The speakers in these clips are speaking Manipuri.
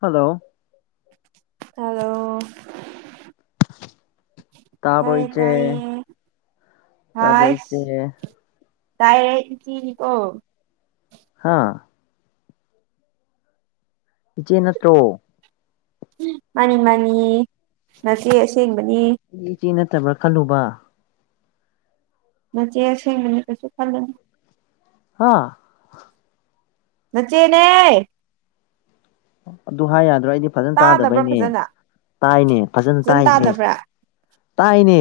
ꯍꯜꯂꯣ ꯑꯗꯣ ꯇꯄ ꯏ ꯎꯆꯦ ꯇꯥꯏꯌꯦ ꯇꯄ ꯍ ꯎꯆꯦ ꯇꯥꯏꯔ ꯑꯣꯣ ꯍꯥꯥ ꯏꯆꯦ ꯅꯠꯇ꯭ꯔꯣ ꯃꯥꯅꯤ ꯃꯥꯅꯤ ꯅꯠꯇꯦ ꯑꯁꯦꯡꯕꯅꯤ ꯐꯠꯇꯕ꯭ꯔꯥ ꯈꯜꯂꯨꯕ ꯃꯆꯦ ꯁꯦꯡꯅꯅ ꯀꯩꯁꯨ ꯈꯜꯂꯅꯤ ꯑꯥ ꯆꯆꯦꯅꯦ ꯑꯗꯨ ꯍꯥꯏ ꯌꯥꯗ꯭ꯔꯣ ꯑꯩꯗꯤ ꯐꯖꯅ ꯇꯥꯗꯕ꯭ꯔꯥ ꯇꯥꯗꯕꯩꯅꯦ ꯐꯖꯅ ꯇꯥꯏꯅꯦ ꯐꯖꯅ ꯇꯥꯏꯅꯦꯅꯦ ꯇꯥꯏꯅꯦ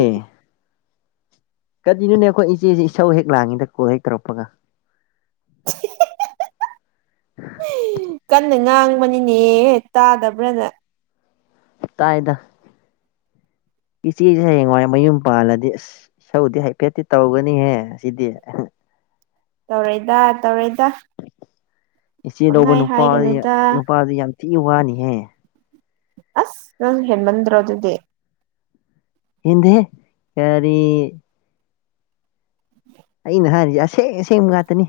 ꯀꯔꯤꯅꯣꯅꯦ ꯑꯩꯈꯣꯏ ꯏꯆꯦꯁꯤ ꯏꯁꯧ ꯍꯦꯛ ꯂꯥꯡꯉꯤꯗ ꯀꯣꯜ ꯍꯦꯛ ꯇꯧꯔꯛꯄꯒ [inaudible] ꯀꯟꯅ ꯉꯥꯡꯕꯅꯤꯅꯦ ꯇꯥꯗꯕ꯭ꯔꯥꯅ ꯀꯥꯏꯗ ꯏꯆꯦꯁꯦ ꯍꯌꯦꯡꯋꯥꯏ ꯃꯌꯨꯝ ꯄꯥꯜꯂꯗꯤ ꯑꯁ ꯏꯁ ꯁꯧꯗꯤ ꯍꯥꯏꯐꯦꯠꯇꯤ ꯇꯧꯒꯅꯤꯍꯦ ꯑꯁꯤꯗꯤ ꯇꯧꯔꯦꯗ ꯇꯧꯔꯦꯗ ꯏꯆꯦ ꯂꯧꯕ ꯅꯨꯄꯥ ꯅꯨꯄꯥꯗꯤ ꯌꯥꯝ ꯊꯤ ꯋꯥꯅꯤꯍꯦ ꯑꯁ ꯅꯪ ꯍꯃꯟꯔꯣꯗꯗꯦ ꯍꯗꯦ ꯀꯔꯤ ꯑꯩꯅ ꯍꯥꯏꯔꯤꯁꯦ ꯑꯁꯦꯡ ꯑꯁꯦꯡꯕ ꯉꯥꯛꯇꯅꯤ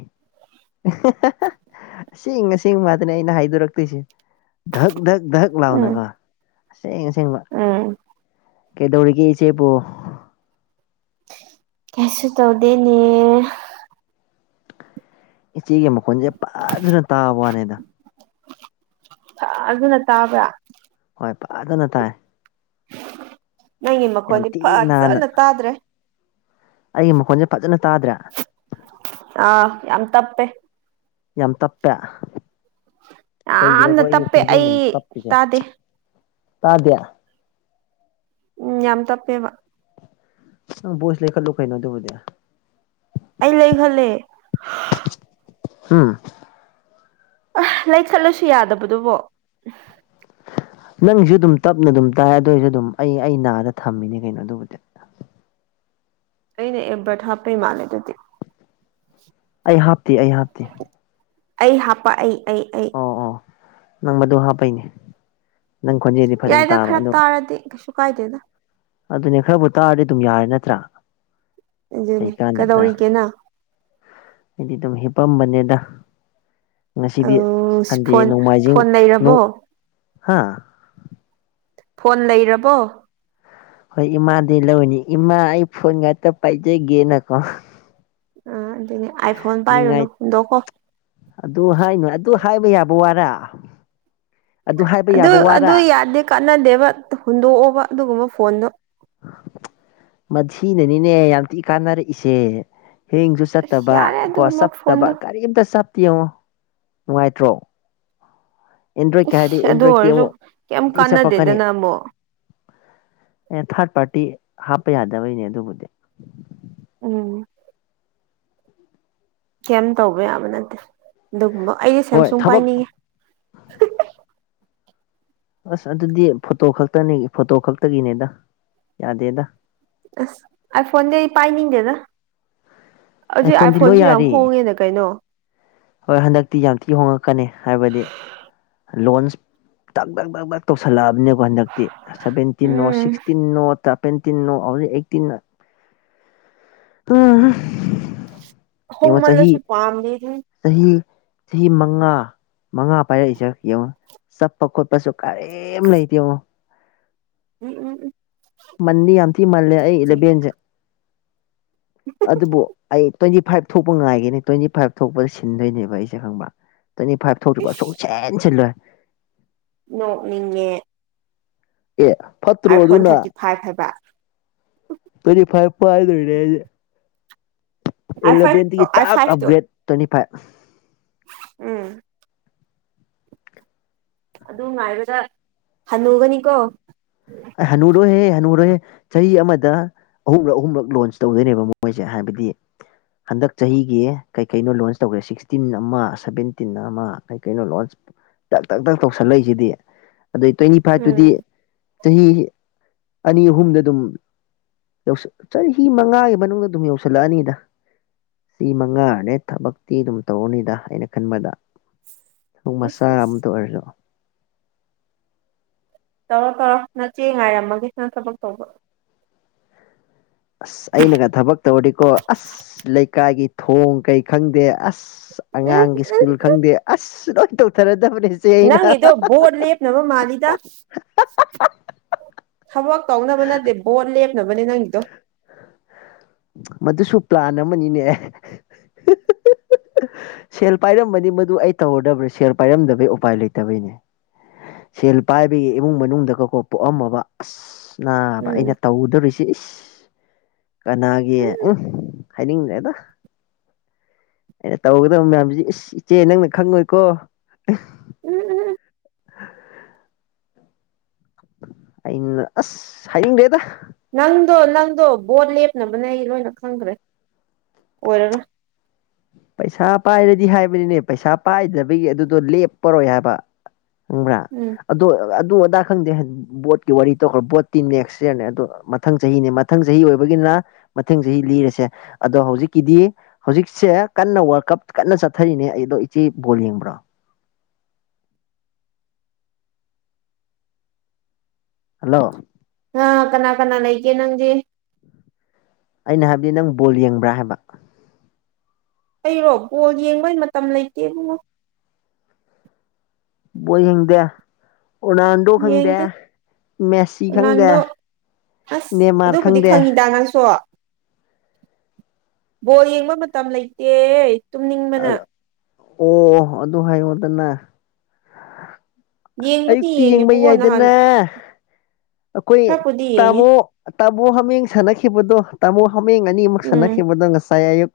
ꯑꯁꯦꯡ ꯑꯁꯦꯡ ꯃꯥꯗꯅꯦ ꯑꯩꯅ ꯍꯥꯏꯗꯣꯔꯛꯇꯣꯏꯁꯦ ꯙꯛ ꯙꯛ ꯙꯛ ꯎꯝ ꯂꯥꯎꯅꯀꯣ ꯑꯁꯦꯡ ꯑꯁꯦꯡ ꯂ ꯎꯝ ꯀꯩꯗꯧꯔꯤ ꯀꯦ ꯆ ꯆꯦ ꯄꯣ ꯀꯩꯁꯨ ꯇꯧꯗꯦꯅꯦ ꯏꯆꯦꯒꯤ ꯃꯈꯣꯟꯁꯦ ꯐꯖꯅ ꯇꯥꯕ ꯋꯥꯅꯦꯗ ꯑꯗꯨꯅ ꯇꯥꯕ꯭ꯔꯥ ꯣꯏ ꯄꯥꯗꯅ ꯇꯥꯏ ꯅꯪꯒꯤ ꯌꯥꯝ ꯃꯈꯣꯟꯗꯤ ꯊꯤ ꯅꯥꯟꯅ ꯐꯖꯅ ꯇꯥꯗ꯭ꯔꯦ ꯑꯩꯒꯤ ꯃꯈꯣꯟꯁꯦ ꯐꯖꯅ ꯇꯥꯗ꯭ꯔꯦ ꯑꯥ ꯌꯥꯝ ꯇꯄꯦ ꯌꯥꯝ ꯇꯞꯄꯦ ꯀꯩꯒꯤꯔꯦꯀꯣ ꯌꯥꯝꯅ ꯑꯩ ꯇꯞꯄꯦ ꯈꯣꯟꯖꯦꯜ ꯑꯗꯨꯝ ꯇꯞꯄꯤꯁꯦ ꯇꯥꯗꯦ ꯇꯥꯗꯦ ꯎꯝ ꯌꯥꯝ ꯇꯄꯦꯕ ꯣꯏꯁ ꯂꯩꯈ ꯂꯨ ꯀꯥꯏꯅ ꯑꯗꯨꯕꯨꯗꯤ ꯑꯩ ꯂꯩꯈꯂ ꯎꯝ ꯑ ꯂꯩ ꯆꯠꯂꯨꯁꯨ ꯌꯥꯗꯕꯗꯨꯕꯣ ꯅꯪꯁꯨ ꯑꯗꯨꯝ ꯇꯞꯅ ꯑꯗꯨꯝ ꯇꯥꯏ ꯑꯗꯨ ꯑꯣꯏꯔꯁꯨ ꯑꯗꯨꯝ ꯑꯩ ꯑꯩ ꯅꯥꯗ ꯊꯝꯃꯤꯅꯦ ꯀꯩꯅꯣ ꯑꯗꯨꯕꯨꯗꯤ [inaudible] ꯀꯅꯦ ꯑꯦꯕꯠ ꯍꯥꯞꯄꯩ ꯃꯥꯅꯤꯗꯨꯇ ꯑꯩ ꯍꯥꯞꯇꯦ ꯑꯩ ꯍꯥꯞꯇꯦ ꯑꯩ ꯍꯥꯄ ꯑꯩ ꯑꯩ ꯑꯩ ꯑꯣ ꯑꯣ ꯅꯪ ꯃꯗꯨ ꯍꯥꯞꯄꯩꯅꯦ ꯅꯪ ꯈꯣꯟꯖꯦꯜꯗꯤ ꯐꯖꯅ ꯌꯥꯏꯗ ꯇꯥꯕ ꯈꯔ ꯑꯗꯨꯒ ꯇꯥꯔꯗꯤ ꯀꯩꯁꯨ ꯀꯥꯏꯗꯦꯗ ꯑꯗꯨꯅꯦ ꯈꯔꯕꯨ ꯇꯥꯔꯗꯤ ꯑꯗꯨꯝ ꯌꯥꯔꯦ ꯅꯠꯇ꯭ꯔꯥ ꯀꯩ ꯑꯗꯨꯅꯦ ꯀꯥꯟꯗꯕꯗ ꯀꯗꯧꯔꯤꯒꯦꯅ ꯑꯩꯗꯤ ꯑꯗꯨꯝ ꯍꯤꯞꯄꯝꯕꯅꯦꯗ ꯉꯁꯤꯗꯤ ꯑꯧ ꯁꯟꯗꯦ ꯐꯣꯟ ꯅꯣꯡꯃꯥꯏꯖꯤꯡ ꯐꯣꯟ ꯂꯩꯔꯕꯣ ꯍꯥ ꯐꯣꯟ ꯂꯩꯔꯕꯣ ꯍꯣꯏ ꯏꯃꯥꯗꯤ ꯂꯧꯅꯤ ꯏꯃꯥ ꯑꯩ ꯐꯣꯟ ꯉꯥꯛꯇ ꯄꯥꯏꯖꯒꯦꯅꯀꯣ ꯑ ꯑꯗꯨꯅꯦ ꯑꯥꯏ ꯐꯣꯟ ꯅꯤꯡꯉꯥꯏ ꯄꯥꯏꯔꯨꯅꯨꯗꯣꯛꯀꯣ ꯑꯗꯨ ꯍꯥꯏꯅꯨ ꯑꯗꯨ ꯍꯥꯏꯕ ꯌꯥꯕ ꯋꯥꯔꯥ ꯍꯥꯏꯕ ꯑꯗꯨ ꯌꯥꯕ ꯑꯗꯨ ꯋꯥꯔꯥ ꯌꯥꯗꯦ ꯀꯥꯟꯅꯗꯦꯕ ꯍꯨꯟꯗꯣꯛꯑꯣꯕ ꯑꯗꯨꯒꯨꯝꯕ ꯐꯣꯟꯗꯣ ꯁꯤꯅꯅꯤꯅꯦ ꯌꯥꯝ ꯊꯤꯛ ꯀꯥꯟꯅꯔꯛꯏꯁꯦ ꯍꯦꯡꯁꯨ ꯑꯁ ꯆꯠꯇꯕ ꯌꯥꯔꯦ ꯀꯣ ꯑꯗꯨꯒꯨꯝꯕ ꯆꯠꯇꯕ ꯐꯣꯟꯗꯣ ꯀꯔꯤꯝꯇ ꯆ ꯌꯦꯡꯉꯣ ꯅꯨꯡꯉꯥꯏꯇ꯭ꯔꯣ ꯑꯦꯟꯗ꯭ꯔꯣꯏꯗꯀꯩ ꯍꯥꯏꯔꯗꯤ ꯏꯁ ꯑꯗꯨ ꯑꯦꯟꯗ꯭ꯔꯣꯏꯗꯇꯤ ꯑꯣꯏꯔꯁꯨ ꯑꯃꯨꯛ ꯀꯩꯝ ꯑꯝꯇ ꯆꯞꯄꯛꯀꯅꯤ ꯀꯥꯟꯅꯗꯦꯗꯅ ꯑꯃꯨꯛ ꯑꯦ ꯊꯥꯔꯠ ꯄꯥꯔꯇꯤ ꯍꯥꯞꯄ ꯌꯥꯗꯕꯩꯅꯦ ꯑꯗꯨꯕꯨꯗꯤ ꯎꯝ ꯀꯩ ꯇꯧꯕ ꯌꯥꯕ ꯅꯠꯇꯦ ꯑꯗꯨꯒꯨꯝꯕ ꯑꯩꯗꯤꯦ ꯍꯣꯏ ꯁꯦꯝꯁꯨꯡ ꯊꯕꯛ ꯄꯥꯏꯅꯤꯡꯉꯦ ꯑꯁ ꯑꯗꯨꯗꯤ ꯐꯣꯇꯣ ꯈꯛꯇꯅꯤ ꯐꯣꯇꯣ ꯈꯛꯇꯒꯤꯅꯦꯗ ꯌꯥꯗꯦꯗ ꯑꯁ ꯑ ꯐꯣꯟꯗꯤ ꯄꯥꯏꯅꯤꯗꯦꯗ ꯑꯥꯏ ꯍꯧꯖꯤꯛ ꯐꯣꯟꯗꯤ ꯂꯣꯏ ꯑꯥꯏꯐꯣꯟꯁꯨ ꯌꯥꯝ ꯌꯥꯔꯦ ꯍꯣꯡꯉꯦꯅ ꯀꯩꯅꯣ ꯍꯣꯏ ꯍꯟꯗꯛꯇꯤ ꯌꯥꯝ ꯊꯤ ꯍꯣꯡꯉꯛꯀꯅꯤ ꯍꯥꯏꯕꯗꯤ ꯂꯣꯟꯁ ꯇꯥꯛ ꯗꯛ ꯇꯥꯛ ꯗꯛ ꯇꯧꯁꯜꯂꯛꯑꯕꯅꯦꯀꯣ ꯍꯟꯗꯛꯇꯤ ꯁꯚꯦꯟꯇꯤꯟꯣ ꯎꯝ ꯁꯤꯛꯁꯇꯤꯟꯣ ꯄꯦꯟꯇꯤꯟꯣ ꯍꯧꯖꯤꯛ ꯑꯩꯠꯇꯤꯟ ꯑ ꯍ ꯃꯜꯂꯁꯨ ꯄꯥꯝꯗ ꯆꯍꯤ ꯆꯍꯤ ꯃꯉꯥ ꯃꯉꯥ ꯄꯥꯏꯔꯛꯏꯁꯦ ꯌꯦꯡꯉꯣ ꯆꯠꯄ ꯈꯣꯠꯄꯁꯨ ꯀꯔꯤꯝ ꯂꯩ ꯌꯦꯡꯉꯣ ꯎꯝ ꯎꯝ ꯎꯝ ꯃꯟꯗꯤ ꯌꯥꯝ ꯊꯤ ꯃꯥꯜꯂꯦ ꯑꯩ ꯂꯦꯕꯦꯟꯁꯦ ꯑꯗꯨꯕꯨꯣ ꯐꯥꯏꯚ ꯊꯣꯛꯄ ꯉꯥꯏꯒꯦꯅꯤ ꯇ꯭ꯋꯦꯟꯇꯤ ꯐꯥꯏꯚ ꯊꯣꯛꯄꯗ ꯁꯤꯟꯗꯣꯏꯅꯦꯕ ꯑꯩꯁꯦ ꯈꯪꯕ ꯇ꯭ꯋꯦꯟꯇꯤ ꯐꯥꯏꯚ ꯊꯧꯔꯤꯕ ꯏꯁ ꯑꯁꯨꯡ ꯁꯦꯟ ꯁꯤꯜꯂꯣꯏꯦ ꯅꯣꯛꯅꯤꯡꯉꯦ ꯑꯦ ꯐꯠꯇ꯭ꯔꯣ ꯑꯥꯏꯐꯣꯟ ꯑꯗꯨꯅ ꯊꯥꯔꯇꯤ ꯐꯥꯏꯚ ꯍꯥꯏꯕ ꯇ꯭ꯋꯦꯟꯇꯤ ꯐꯥꯏꯚ ꯏꯥꯏꯗ ꯏꯅꯦꯦ ꯑꯥꯏ ꯑꯦꯂꯚꯦꯟꯇꯒꯤ ꯐꯥꯏꯚ ꯑꯥꯏ ꯇꯥꯛ ꯐꯥꯏꯚꯇꯣ ꯑꯞꯒ꯭ꯔꯦꯗ ꯇ꯭ꯋꯦꯟꯇꯤ ꯐꯥꯏꯚ ꯎꯝ ꯑꯗꯨ ꯉꯥꯏꯕꯗ ꯍꯜꯂꯨꯒꯅꯤꯀꯣ ꯍꯅꯨꯔꯣꯏꯍꯦ ꯍꯅꯨꯔꯣꯏꯍꯦ ꯆꯍꯤ ꯑꯃꯗ ꯑꯍꯨꯝꯔꯛ ꯑꯍꯨꯝꯔꯛ ꯂꯣꯟꯁ ꯇꯧꯗꯣꯏꯅꯦꯕ ꯃꯣꯏꯁꯦ ꯍꯥꯏꯕꯗꯤ ꯍꯟꯗꯛ ꯆꯍꯤꯒꯤ ꯀꯩ ꯀꯩꯅꯣ ꯂꯣꯟꯁ ꯇꯧꯈ꯭ꯔꯦ ꯁꯤꯛꯁꯇꯤꯟ ꯑꯃ ꯁꯚꯦꯟꯇꯤꯟ ꯑꯃ ꯀꯩ ꯀꯩꯅꯣ ꯂꯣꯟꯁ ꯇꯛ ꯇꯛ ꯇꯛ ꯇꯧꯁꯜꯂꯛꯏꯁꯤꯗꯤ ꯑꯗꯨꯗꯩ ꯇ꯭ꯋꯦꯟꯇꯤ ꯐꯥꯏꯚꯇꯨꯗꯤ ꯎꯝ ꯆꯍꯤ ꯑꯅꯤ ꯑꯍꯨꯝꯗ ꯑꯗꯨꯝ ꯌꯧꯁ ꯆꯍꯤ ꯃꯉꯥꯒꯤ ꯃꯅꯨꯡꯗ ꯑꯗꯨꯝ ꯌꯧꯁꯤꯜꯂꯛꯑꯅꯤꯗ ꯁꯤ ꯃꯉꯥꯔꯅꯦ ꯊꯕꯛꯇꯤ ꯑꯗꯨꯝ ꯇꯧꯔꯅꯤꯗ ꯑꯩꯅ ꯈꯟꯕꯗ ꯊ ꯃꯆꯥ ꯏꯁ ꯏꯁ ꯑꯝꯇ ꯑꯣꯏꯔꯁꯨ ꯇꯧꯔꯣ ꯇꯧꯔꯣ ꯅꯪ ꯆꯦ ꯉꯥꯏꯔꯝꯃꯒꯦ ꯅꯪ ꯊꯕꯛ ꯇꯧꯕ ꯑꯁ ꯑꯩꯅꯒ ꯊꯕꯛ ꯇꯧꯗꯤꯀꯣ ꯑꯁ ꯂꯩꯀꯥꯏꯒꯤ ꯊꯣꯡ ꯀꯩ ꯈꯪꯗꯦ ꯑꯁ ꯑꯁ ꯎꯝ ꯑꯉꯥꯡꯒꯤ ꯁ꯭ꯀꯨꯜ ꯈꯪꯗꯦ ꯑꯁ ꯂꯣꯏꯅ ꯇꯧꯊꯔꯗꯤ ꯅꯪꯒꯤꯗꯣ ꯕꯣꯠ ꯂꯦꯞꯅꯕ ꯃꯥꯜꯂꯤꯗ ꯊꯕꯛ ꯀꯧꯅꯕ ꯅꯠꯇꯦ ꯕꯣꯠ ꯂꯦꯞꯅꯕꯅꯦ ꯅꯪꯒꯤꯗꯣ ꯃꯗꯨꯁꯨ ꯄ꯭ꯂꯥꯟ ꯑꯃꯅꯤꯅꯦ ꯁꯦꯜ ꯄꯥꯏꯔꯝꯕꯅꯤ ꯃꯗꯨ ꯑꯩ ꯇꯧꯔꯗꯕ꯭ꯔꯥ ꯁꯦꯜ ꯄꯥꯏꯔꯝꯗꯕꯩ ꯎꯄꯥꯏ ꯂꯩꯇꯕꯩꯅꯦ ꯁꯦꯜ ꯄꯥꯏꯕꯒꯤ ꯏꯃꯨꯡ ꯃꯅꯨꯡꯗꯒꯀꯣ ꯄꯣꯛꯑꯝꯃꯕ ꯑꯁ ꯅꯥꯕ ꯎꯝ ꯑꯩꯅ ꯇꯧꯗꯣꯔꯤꯁꯤꯦ ꯏꯁ ꯀꯅꯥꯒꯤ ꯎꯝ ꯍꯥꯏꯅꯤꯡꯗꯦꯗ ꯑꯩꯅ ꯇꯧꯒꯗꯕ ꯃꯌꯥꯝꯁꯤ ꯏꯁ ꯏꯆꯦ ꯅꯪꯅ ꯈꯪꯉꯣꯏꯀꯣ ꯎꯝ ꯎꯝ [unintelligible] ꯑꯩꯅ ꯑꯁ ꯍꯡ ꯗꯦꯗ ꯅꯪꯗꯣ ꯅꯪꯗꯣ ꯕꯣꯠ ꯂꯦꯞꯅꯕꯅꯦ ꯑꯩ ꯂꯣꯏꯅ ꯈꯪꯈ꯭ꯔꯦ ꯑꯣꯏꯔ ꯄꯩꯁꯥ ꯄꯥꯏꯔꯗꯤ ꯍꯥꯏꯕꯅꯤꯅꯦ ꯄꯩꯁꯥ ꯄꯥꯏꯗꯕꯒꯤ ꯑꯗꯨꯗꯣ ꯂꯦꯞꯄꯔꯣꯏ ꯍꯥꯏꯕ ꯈꯪꯕ꯭ꯔꯥ ꯎꯝ ꯑꯗꯣ ꯑꯗꯨ ꯑꯗꯥ ꯈꯪꯗꯦ ꯕꯣꯠꯀꯤ ꯋꯥꯔꯤ ꯇꯧꯈ꯭ꯔ ꯕꯣꯠꯇꯤ ꯅꯦꯛꯁ ꯌꯔꯅꯦ ꯑꯣ ꯃꯊꯪ ꯆꯍꯤꯅꯦ ꯃꯊꯪ ꯆꯍꯤ ꯑꯣꯏꯕꯒꯤꯅ ꯃꯊꯪ ꯆꯍꯤ ꯂꯤꯔꯁꯦ ꯑꯗꯣ ꯍꯧꯖꯤꯛꯀꯤꯗꯤ ꯍꯧꯖꯤꯛ ꯁꯦ ꯀꯟꯅ ꯋꯥꯔꯜ ꯀꯞ ꯀꯟꯅ ꯆꯠꯊꯔꯤꯅꯦ ꯑꯩꯗꯣ ꯏꯆꯦ ꯕꯣꯜ ꯌꯦꯡꯕ꯭ꯔꯣ ꯍꯜꯂꯣ꯫ ꯑꯥ ꯀꯅꯥ ꯀꯅꯥ ꯂꯩꯒꯦ ꯅꯪꯗꯤ꯫ ꯑꯩꯅ ꯍꯥꯏꯕꯗꯤ ꯅꯪ ꯕꯣꯜ ꯌꯦꯡꯕ꯭ꯔꯥ ꯍꯥꯏꯕ꯫ ꯑꯩꯔꯣ ꯕꯣꯜ ꯌꯦꯡꯕꯩ ꯃꯇꯝ ꯂꯩꯇꯦ ꯏꯕꯨꯡꯉꯣ꯫ ꯕꯣꯏ ꯌ‌ꯦꯡꯗ‌ꯦ꯫ ꯔꯣꯅꯥꯜꯗꯣ ꯈꯪꯗꯦ ꯌꯦꯡꯗꯦ ꯃꯦꯁꯤ ꯈꯪꯗꯦ꯫ ꯔꯣꯅꯥꯜꯗꯣ ꯑꯁ ꯅꯦꯃꯥꯔ ꯑꯗꯨꯕꯨꯗꯤ ꯈꯪꯗꯦ ꯈꯪꯉꯤꯗ ꯅꯪꯁꫭ꯫ ꯕꯣꯜ ꯌꯦꯡꯕ ꯃꯇꯝ ꯂꯩꯇꯦ꯫ ꯇꯨꯝꯅꯤꯡꯕꯅ ꯑꯣ ꯑꯗꫭ ꯍꯥꯏꯌꫭꯗꯅ꯫ ꯌꯦꯡꯕꯨꯗꯤ ꯑꯌꯨꯛꯇꯤ ꯌꯦꯡꯕ ꯌꯦꯡꯉꯦꯕꯀꯣ ꯅꯍꯥꯟ ꯌꯥꯏꯗꯅ꯫ ꯑꯈꯣꯏ ꯈꯔꯕꯨꯗꯤ ꯌꯦꯡꯉꯦ ꯇꯥꯃꯣ꯫ ꯇꯥꯃꯣ ꯍꯥꯃꯦꯡ ꯁꯥꯟꯅꯈꯤꯕꯗꯣ ꯇꯥꯃꯣ ꯍꯥꯃꯦꯡ ꯑꯅꯤꯃꯨꯛ ꯎꯝ ꯁꯥꯟꯅꯈꯤꯕꯗꯣ ꯉꯁꯥꯏ ꯑꯌꯨꯛ꯫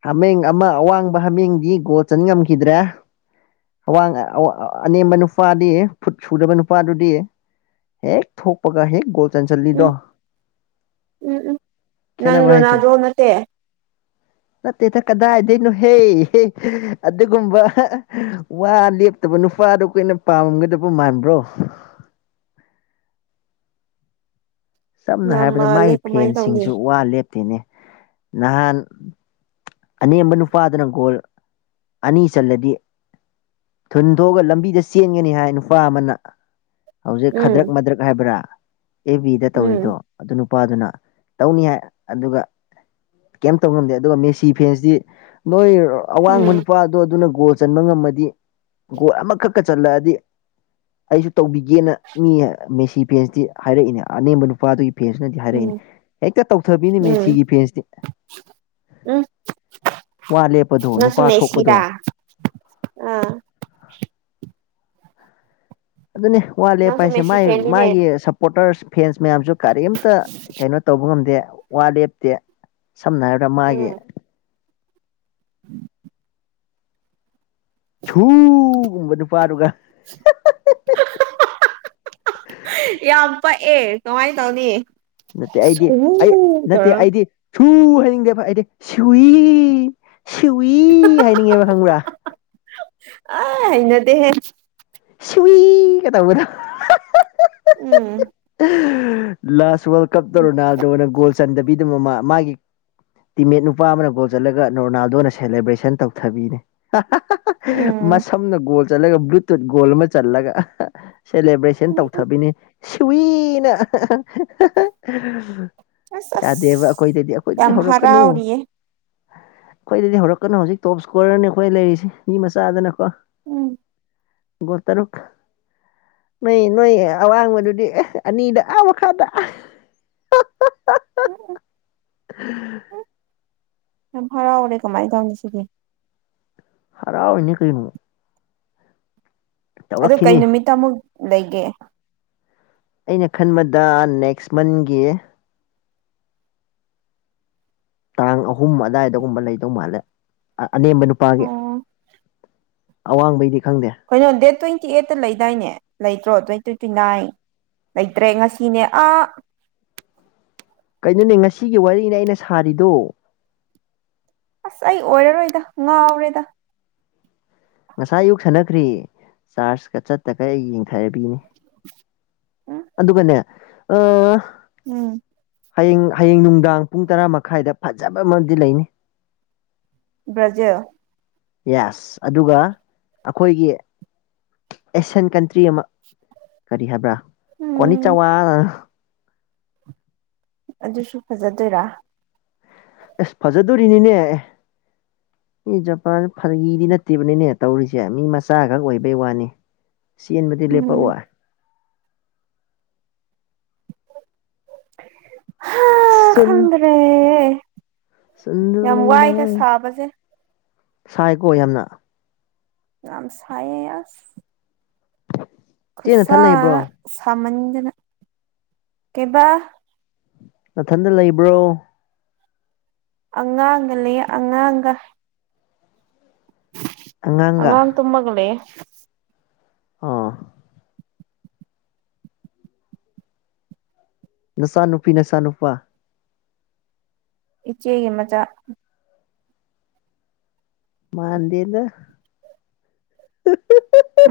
ꯍꯥꯃꯦꯡ ꯑꯃ ꯑꯋꯥꯡꯕ ꯍꯥꯃꯦꯡꯗꯤ ꯒꯣꯜ ꯆꯟꯉꯝꯈꯤꯗ꯭ꯔꯦ꯫ ꯑꯋꯥꯡ ꯑꯅꯦꯝꯕ ꯅꯨꯄꯥꯗꯤ ꯐꯨꯠ ꯁꯨꯗꯕ ꯅꯨꯄꯥꯗꯨꯗꯤ꯫ ꯍꯦꯛ ꯊꯣꯛꯄꯒ ꯍ‌ꯦꯛ ꯒꫭꯜ꯫ ꯆꯟꯁꯤꯜꯂꯤꯗꯣ ꯎꯝ ꯎꯝ ꯎꯝ ꯅꯪ ꯈꯦꯠꯅꯕ ꯍꯥꯏꯁꯦ꯫ ꯔꯣꯅꯥꯜꯗꯣ ꯅꯠꯇꯦ ꯅꯠꯇꯦꯗ ꯀꯗꯥꯏꯗꯩꯅꯣ ꯍꯦ ꯑꯗꯨꯒꯨꯝꯕ꯫ ꯋꯥ ꯂꯦꯞꯇꯕ ꯅꯨꯄꯥꯗꯣ ꯈꫭꯏꯅ ꯄꯥꯝꯃꯝꯒꯗꯕ ꯃꯥꯟꯕ꯭ꯔꯣ꯫ ꯫ ꯁꯝꯅ ꯌꯥꯝ ꯍꯥꯏꯔꯕꯗ ꯃꯥꯜꯂꯦ ꯃꯥꯒꯤ ꯀꯃꯥꯏꯅ ꯇꯧꯅꯤ ꯐꯦꯟꯁꯤꯡꯁꯨ ꯋꯥ ꯂꯦꯞꯇꯦꯅꯦ ꯅꯍꯥꯟ꯫ ꯑꯅꯦꯝꯕ ꯅꯨꯄꯥꯗꯨꯅ ꯒꯣꯜ ꯑꯅꯤ ꯆꯜꯂꯗꯤ꯫ ꯊꯨꯟ ꯊꯣꯛꯑꯒ ꯂꯝꯕꯤꯗ ꯆꯦꯟꯒꯅꯤ ꯍꯥꯏ ꯅꯨꯄꯥ ꯑꯃꯅ꯫ ꯍꯧꯖꯤꯛ ꯈꯗ꯭ꯔꯛ ꯎꯝ ꯃꯗ꯭ꯔꯛ ꯍꯥꯏꯕ꯭ꯔꯥ꯫ ꯑꯦꯞ ꯕꯤꯗ ꯇꯧꯔꯤꯗꯣ ꯎꯝ ꯑꯗꯨꯅꯨꯞ꯫ ꯅꯨꯄꯥꯗꯨꯅ ꯇꯧꯅꯤ ꯍꯥꯏ ꯑꯗꯨꯒ ꯀꯩꯝꯇꯧ ꯉꯝꯗꯦ ꯑꯗꯨꯒ ꯃꯤꯁꯤ꯫ ꯗꯤꯐꯦꯟꯁꯇꯤ ꯅꯣꯏ ꯑꯋꯥꯡꯕ ꯎꯝ ꯅꯨꯄꯥꯗꯣ ꯑꯗꯨꯅ ꯒꯣꯜ꯫ ꯆꯟꯕ ꯉꯝꯃꯗꯤ ꯒꯣꯜ ꯑꯃꯈꯛꯀ ꯆꯜꯂꯛꯑꯗꯤ꯫ ꯑꯩꯁꯨ ꯇꯧꯕꯤꯒꯦꯅ ꯃꯤ ꯃꯦꯁꯤ ꯐꯦꯟꯁꯇꯤ ꯍꯥꯏꯔꯛꯏꯅꯦ ꯑꯅꯦꯝꯕ ꯅꯨꯄꯥꯗꯨꯒꯤ꯫ ꯐꯦꯟꯁꯅꯗꯤ ꯎꯝ ꯍꯥꯏꯔꯛꯏꯅꯤ ꯍꯦꯛꯇ ꯇꯧꯊꯕꯤꯅꯤ ꯎꯝ ꯃꯦꯁꯤꯒꯤ ꯐꯦꯟꯁꯇꯤ꯫ ꯎꯝ ꯋꯥ ꯂꯦꯞꯄꯗꯣ ꯅꯪꯁꯨ ꯅꯨꯄꯥ ꯊꯣꯛꯄꯗꯣ꯫ ꯃꯦꯁꯤꯔꯥ ꯑꯥ꯫ ꯑꯗꯨꯅꯤ ꯋꯥ ꯂꯦꯞꯄ ꯅꯪꯁꯨ ꯍꯥꯏꯁꯦ ꯃꯦꯁꯤ ꯃꯥꯥꯏ ꯐꯦꯟꯅꯤꯅꯦ ꯃꯥꯒꯤ ꯁꯞꯄꯣꯔꯇꯔꯁ ꯐꯦꯟꯁ꯫ ꯃꯌꯥꯝꯁꯨ ꯀꯔꯤꯝꯇ ꯀꯩꯅꯣ ꯇꯧꯕ ꯉꯝꯗꯦ ꯋꯥ ꯂꯦꯞꯇꯦ꯫ ꯁꯝꯅ ꯍꯥꯏꯔꯕꯗ ꯃꯥꯒꯤ꯫ ꯫ ꯁꯨ ꯎꯕ ꯅꯨꯄꯥꯗꯨꯒ꯫ ꯍꯥ-ꯍꯥ꯫ ꯌꯥꯝ ꯄꯛꯑꯦ ꯀꯃꯥꯏꯟ ꯇꯧꯅꯤ꯫ ꯅꯠꯇꯦ ꯑꯩꯗꯤ ꯑꯩ ꯁꯧ ꯅꯠꯇꯦ ꯇꯧꯔꯒ ꯑꯩꯗꯤ ꯁꯨ ꯍꯥꯏꯅꯤꯡꯗꯦꯕ ꯑꯩꯗꯤ꯫ ꯁꯨꯏ ꯁꯨꯏ ꯍꯥꯏꯅꯤꯡꯉꯦꯕ ꯈꯪꯕ꯭ꯔꯥ꯫ ꯑꯥ ꯍꯩꯅꯗ‌ꯦꯍ‌ꯦ꯫ ꯁꯨꯏꯒ ꯇꯧꯕꯗꫭ ꯍꯥ ꯍꯥ꯫ ꯎꯝ꯫ ꯂꯥꯁ ꯋꯥꯜ ꯀꯞꯇ ꯔꯣꯅꯥꯜꯗꯣꯅ ꯒꯣꯜ ꯆꯟꯗꯕꯤꯗ ꯃꯃꯥ ꯃꯥꯒꯤ꯫ ꯇꯤꯃꯦꯠ ꯅꯨꯄꯥ ꯑꯃꯅ ꯒꯣꯜ ꯆꯠꯂꯒ ꯔꯣꯅꯥꯜꯗꯣꯅ ꯁꯦꯂꯦꯕ꯭ꯔꯦꯁꯟ ꯇꯧꯊꯕꯤꯅꯦ꯫ ꯎꯝ ꯃꯁꯝꯅ ꯒꯣꯜ꯫ ꯆꯠꯂꯒ ꯕ꯭ꯂꯨꯇꯨꯠ ꯒꯣꯜ ꯑꯃ ꯆꯜꯂꯒ ꯁꯦꯂꯦꯕ꯭ꯔꯦꯁꯟ ꯇꯧꯊꯕꯤꯅ‌ꯦ꯫ ꯁꯨꯏꯅ꯫ ꯑꯁ ꯑꯁ ꯌꯥꯗꯦꯕ ꯑꯈꯣꯏꯗꯗꯤ ꯑꯈꯣꯏꯗꯗꯤ ꯌꯥꯝ ꯍꯧꯔꯛꯀꯅꯨ꯫ ꯍꯔꯥꯎꯔꯤꯌꯦ ꯑꯈꯣꯏꯗꯗꯤ ꯍꯧꯔꯛꯀꯅꯨ ꯍꯧꯖꯤꯛ ꯇꯣꯞ ꯏꯁꯀꯣꯔꯔꯅꯤ ꯑꯈꯣꯏ ꯂꯩꯔꯤꯁꯤ ꯃꯤ ꯃꯆꯥꯗꯅꯀꯣ꯫ ꯎꯝ ꯒꯣ ꯇꯔꯨꯛ ꯅꯣꯏ ꯅꯣꯏ ꯑꯋꯥꯡꯕꯗꯨꯗꯤ ꯑꯦ ꯑꯅꯤꯗ ꯑꯥ ꯃꯈꯥ ꯇ ꯎꯝ [unintelligible] ꯌꯥꯝ ꯍꯔꯥꯎꯔꯦ ꯀꯃꯥꯏꯅ ꯇꯧꯅꯤ ꯁꯤꯒꯦ ꯍꯔꯥꯎ ꯏꯅꯤ ꯀꯅ ꯑ ꯀꯩ ꯅꯨꯃꯤꯠꯇ ꯑꯃꯨꯛ ꯂꯩꯒꯦ ꯑꯩꯅ ꯈꯟꯕꯗ ꯅꯦꯛꯁ ꯃꯟꯒꯤ ꯇꯥꯡ ꯑꯍꯨꯝ ꯑꯗꯨꯏꯗꯒꯨꯝꯕ ꯂꯩꯗꯧ ꯃꯥꯜꯂꯦ ꯑꯅꯦꯝꯕ ꯅꯨꯄꯥꯒꯤ ꯑꯣ ꯑꯋꯥꯡꯕꯩꯗꯤ ꯈꯪꯗꯦ ꯀꯩꯅꯣ ꯗꯦꯠ ꯇ꯭ꯋꯦꯟꯇꯤ ꯑꯩꯠꯇ ꯂꯩꯗꯥꯏꯅꯦ ꯂꯩꯇ꯭ꯔꯣ ꯇ꯭ꯋꯦꯟꯇꯤ ꯇ꯭ꯋꯦꯟꯇꯤ ꯅꯥꯏꯟ ꯂꯩꯇ꯭ꯔꯦ ꯉꯁꯤꯅꯦ ꯑꯥ ꯀꯩꯅꯣꯅꯦ ꯉꯁꯤꯒꯤ ꯋꯥꯔꯤꯅꯦ ꯑꯩꯅ ꯁꯥꯔꯤꯗꯣ ꯑꯁ ꯑꯩ ꯑꯣꯏꯔꯔꯣꯏꯗ ꯉꯥꯎꯔꯦꯗ ꯉꯁꯥꯏ ꯑꯌꯨꯛ ꯁꯥꯟꯅꯈ꯭ꯔꯤ ꯆꯥꯔꯖꯀ ꯆꯠꯇꯒ ꯑꯩ ꯌꯦꯡ ꯊꯥꯏꯕꯤꯅꯤ ꯎꯝ ꯑꯗꯨꯒꯅꯦ ꯑ ꯎꯝ ꯍꯌꯦꯡ ꯍꯌꯦꯡ ꯅꯨꯡꯗꯥꯡ ꯄꯨꯡ ꯇꯔꯥ ꯃꯈꯥꯏꯗ ꯐꯖꯕ ꯑꯃꯗꯤ ꯂꯩꯅꯤ ꯕ꯭ꯔꯖꯤꯜ ꯌꯦꯁ ꯑꯗꯨꯒ ꯑꯩꯈꯣꯏꯒꯤ ꯑꯦꯁꯤꯌꯥꯟ ꯀꯟꯇ꯭ꯔꯤ ꯇ꯭ꯔꯤ ꯑꯃ ꯀꯔꯤ ꯍꯥꯏꯕ꯭ꯔꯥ ꯀꯣꯅꯤ ꯎꯝ ꯆꯥꯋꯥꯅ ꯑꯗꯨꯁꯨ ꯐꯖꯗꯣꯏꯔꯥ ꯑꯁ ꯐꯖꯗꯣꯔꯤꯅꯤꯅꯦ ꯑꯦ ꯑꯦ ꯖꯄꯥꯟ ꯐꯥꯒꯤꯗꯤ ꯅꯠꯇꯦꯕꯅꯤꯅꯦ ꯇꯧꯔꯤꯁꯦ ꯃꯤ ꯃꯆꯥꯈꯛ ꯑꯣꯏꯕꯩ ꯋꯥꯅꯤ ꯆꯦꯟꯕꯗꯤ ꯎꯝ ꯂꯦꯞꯄꯛꯑꯣ ꯍꯥ ꯈꯗ꯭ꯔꯦ ꯆꯟꯗ꯭ꯔ ꯂꯩꯅꯥ ꯁꯥꯕꯁꯦ ꯁꯥꯏꯀꯣ ꯌꯥꯝꯅ ꯌꯥꯝꯝ ꯁꯌꯦ ꯌꯥꯁ ꯆꯦ ꯅꯊꯟ ꯈꯁꯥ ꯂꯩꯕ꯭ꯔꯣ ꯁꯃꯖꯅ ꯀꯕꯥ ꯃꯊꯟꯇ ꯂꯩꯕ꯭ꯔꯣ ꯑꯉꯥꯡꯒ ꯂꯩ ꯑꯉꯥꯡꯒ ꯑꯉꯥꯟ ꯑꯉꯥꯡꯒ ꯇꯨꯝꯒꯅꯤ ꯑꯥ ꯅꯆꯥꯅꯨꯄꯤ ꯅꯆꯥꯥꯅꯨꯄꯥ ꯏꯆꯦꯒꯤ ꯃꯆꯥ ꯃꯥꯥꯟꯗꯗ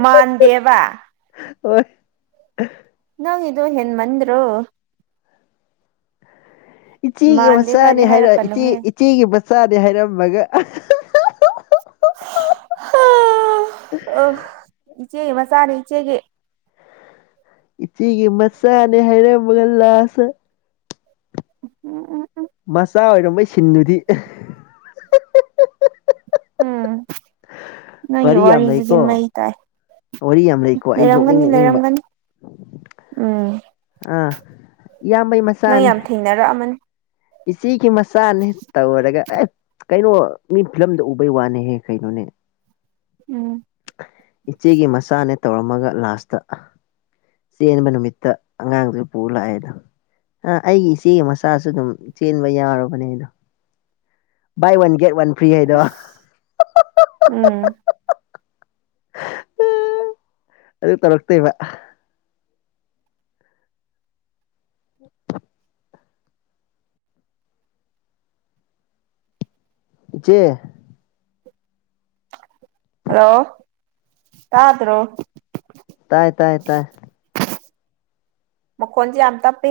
ꯃꯥꯥꯟꯗꯦꯕ ꯑꯣ ꯅꯪ ꯏꯗꯨ ꯌꯦꯟ ꯃꯟꯣ ꯏꯆꯦꯒꯤ ꯃꯥꯟꯗꯦ ꯃꯆꯥꯅꯦ ꯀꯥꯏꯗꯤ ꯍꯥꯏꯔ ꯏꯆꯦ ꯍꯥꯏꯔꯛꯀꯅꯨꯍꯦ ꯏꯆꯦꯒꯤ ꯃꯆꯥꯅꯦ ꯍꯥꯏꯔꯝꯃꯒ ꯑ ꯑ ꯏꯆꯦ ꯃꯁꯥꯅꯦꯦ ꯏꯆꯦꯒꯦ ꯏꯆꯦꯒꯤ ꯃꯁꯥꯅꯤ ꯍꯥꯏꯩꯔꯒꯜꯂꯥꯁ ꯎꯝ ꯎꯝ ꯃꯆꯥ ꯑꯣꯏꯔꯝꯝꯕꯩ ꯁꯤꯅꯨꯗꯤ ꯅꯣꯏ ꯌꯣ ꯋꯥꯔꯤ ꯌꯥꯝ ꯋꯥꯔꯤꯔꯗꯨꯗꯤ ꯃ ꯂꯩꯀꯣ ꯏ ꯇꯥꯏ ꯋꯥꯔꯤ ꯌꯥꯝ ꯂꯩꯀꯣ ꯑꯩ ꯅꯣꯛꯅꯤꯡ ꯂꯩꯔꯝꯒꯅꯤ ꯅꯣꯛꯅꯤꯡꯕ ꯂꯩꯔꯝꯒꯅꯤ ꯎꯝ ꯑꯥ ꯏꯌꯥꯝꯕꯩ ꯅꯪ ꯃꯆꯥꯅꯦ ꯌꯥꯝ ꯊꯦꯡꯅꯔꯛꯑꯃꯅꯤ ꯏꯆꯦꯒꯤ ꯃꯆꯥꯅꯦ ꯇꯧꯔꯒ ꯑꯦ ꯀꯩꯅꯣ ꯃꯤ ꯐꯤꯂꯝꯗ ꯎꯕꯩ ꯋꯥꯅꯤꯍꯦ ꯀꯩꯅꯣꯅꯦ [unintelligible] ꯎꯝ ꯏꯆꯦꯒꯤ ꯃꯆꯥꯅꯦ ꯇꯧꯔꯝꯃꯒ ꯂꯥꯁꯇ ꯆꯦꯟꯕ ꯅꯨꯃꯤꯠꯇ ꯑꯉꯥꯡꯗꯨꯁꯨ ꯄꯨ ꯂꯥꯛꯑꯦꯗ ꯑ ꯑꯩꯒꯤ ꯏꯆꯦꯒꯤ ꯃꯆꯥꯁꯨ ꯑꯗꯨꯝ ꯆꯦꯟꯕ ꯌꯥꯎꯨꯔꯕꯅꯦ ꯑꯩꯗꯣ buy one get one free ꯍꯥꯏꯗ ꯑꯁ ꯎꯝ ꯑꯗꯨ ꯇꯧꯔꯛꯇꯣꯏꯦꯕ ꯎ ꯏꯆꯦ ꯍꯂꯣ ꯀꯠꯇ꯭ꯔꯣ ꯇꯥꯏ ꯇꯥꯏ ꯇꯥꯏ ꯃꯀꯣꯟꯖꯤꯦ ꯌꯥꯝꯝꯇꯄ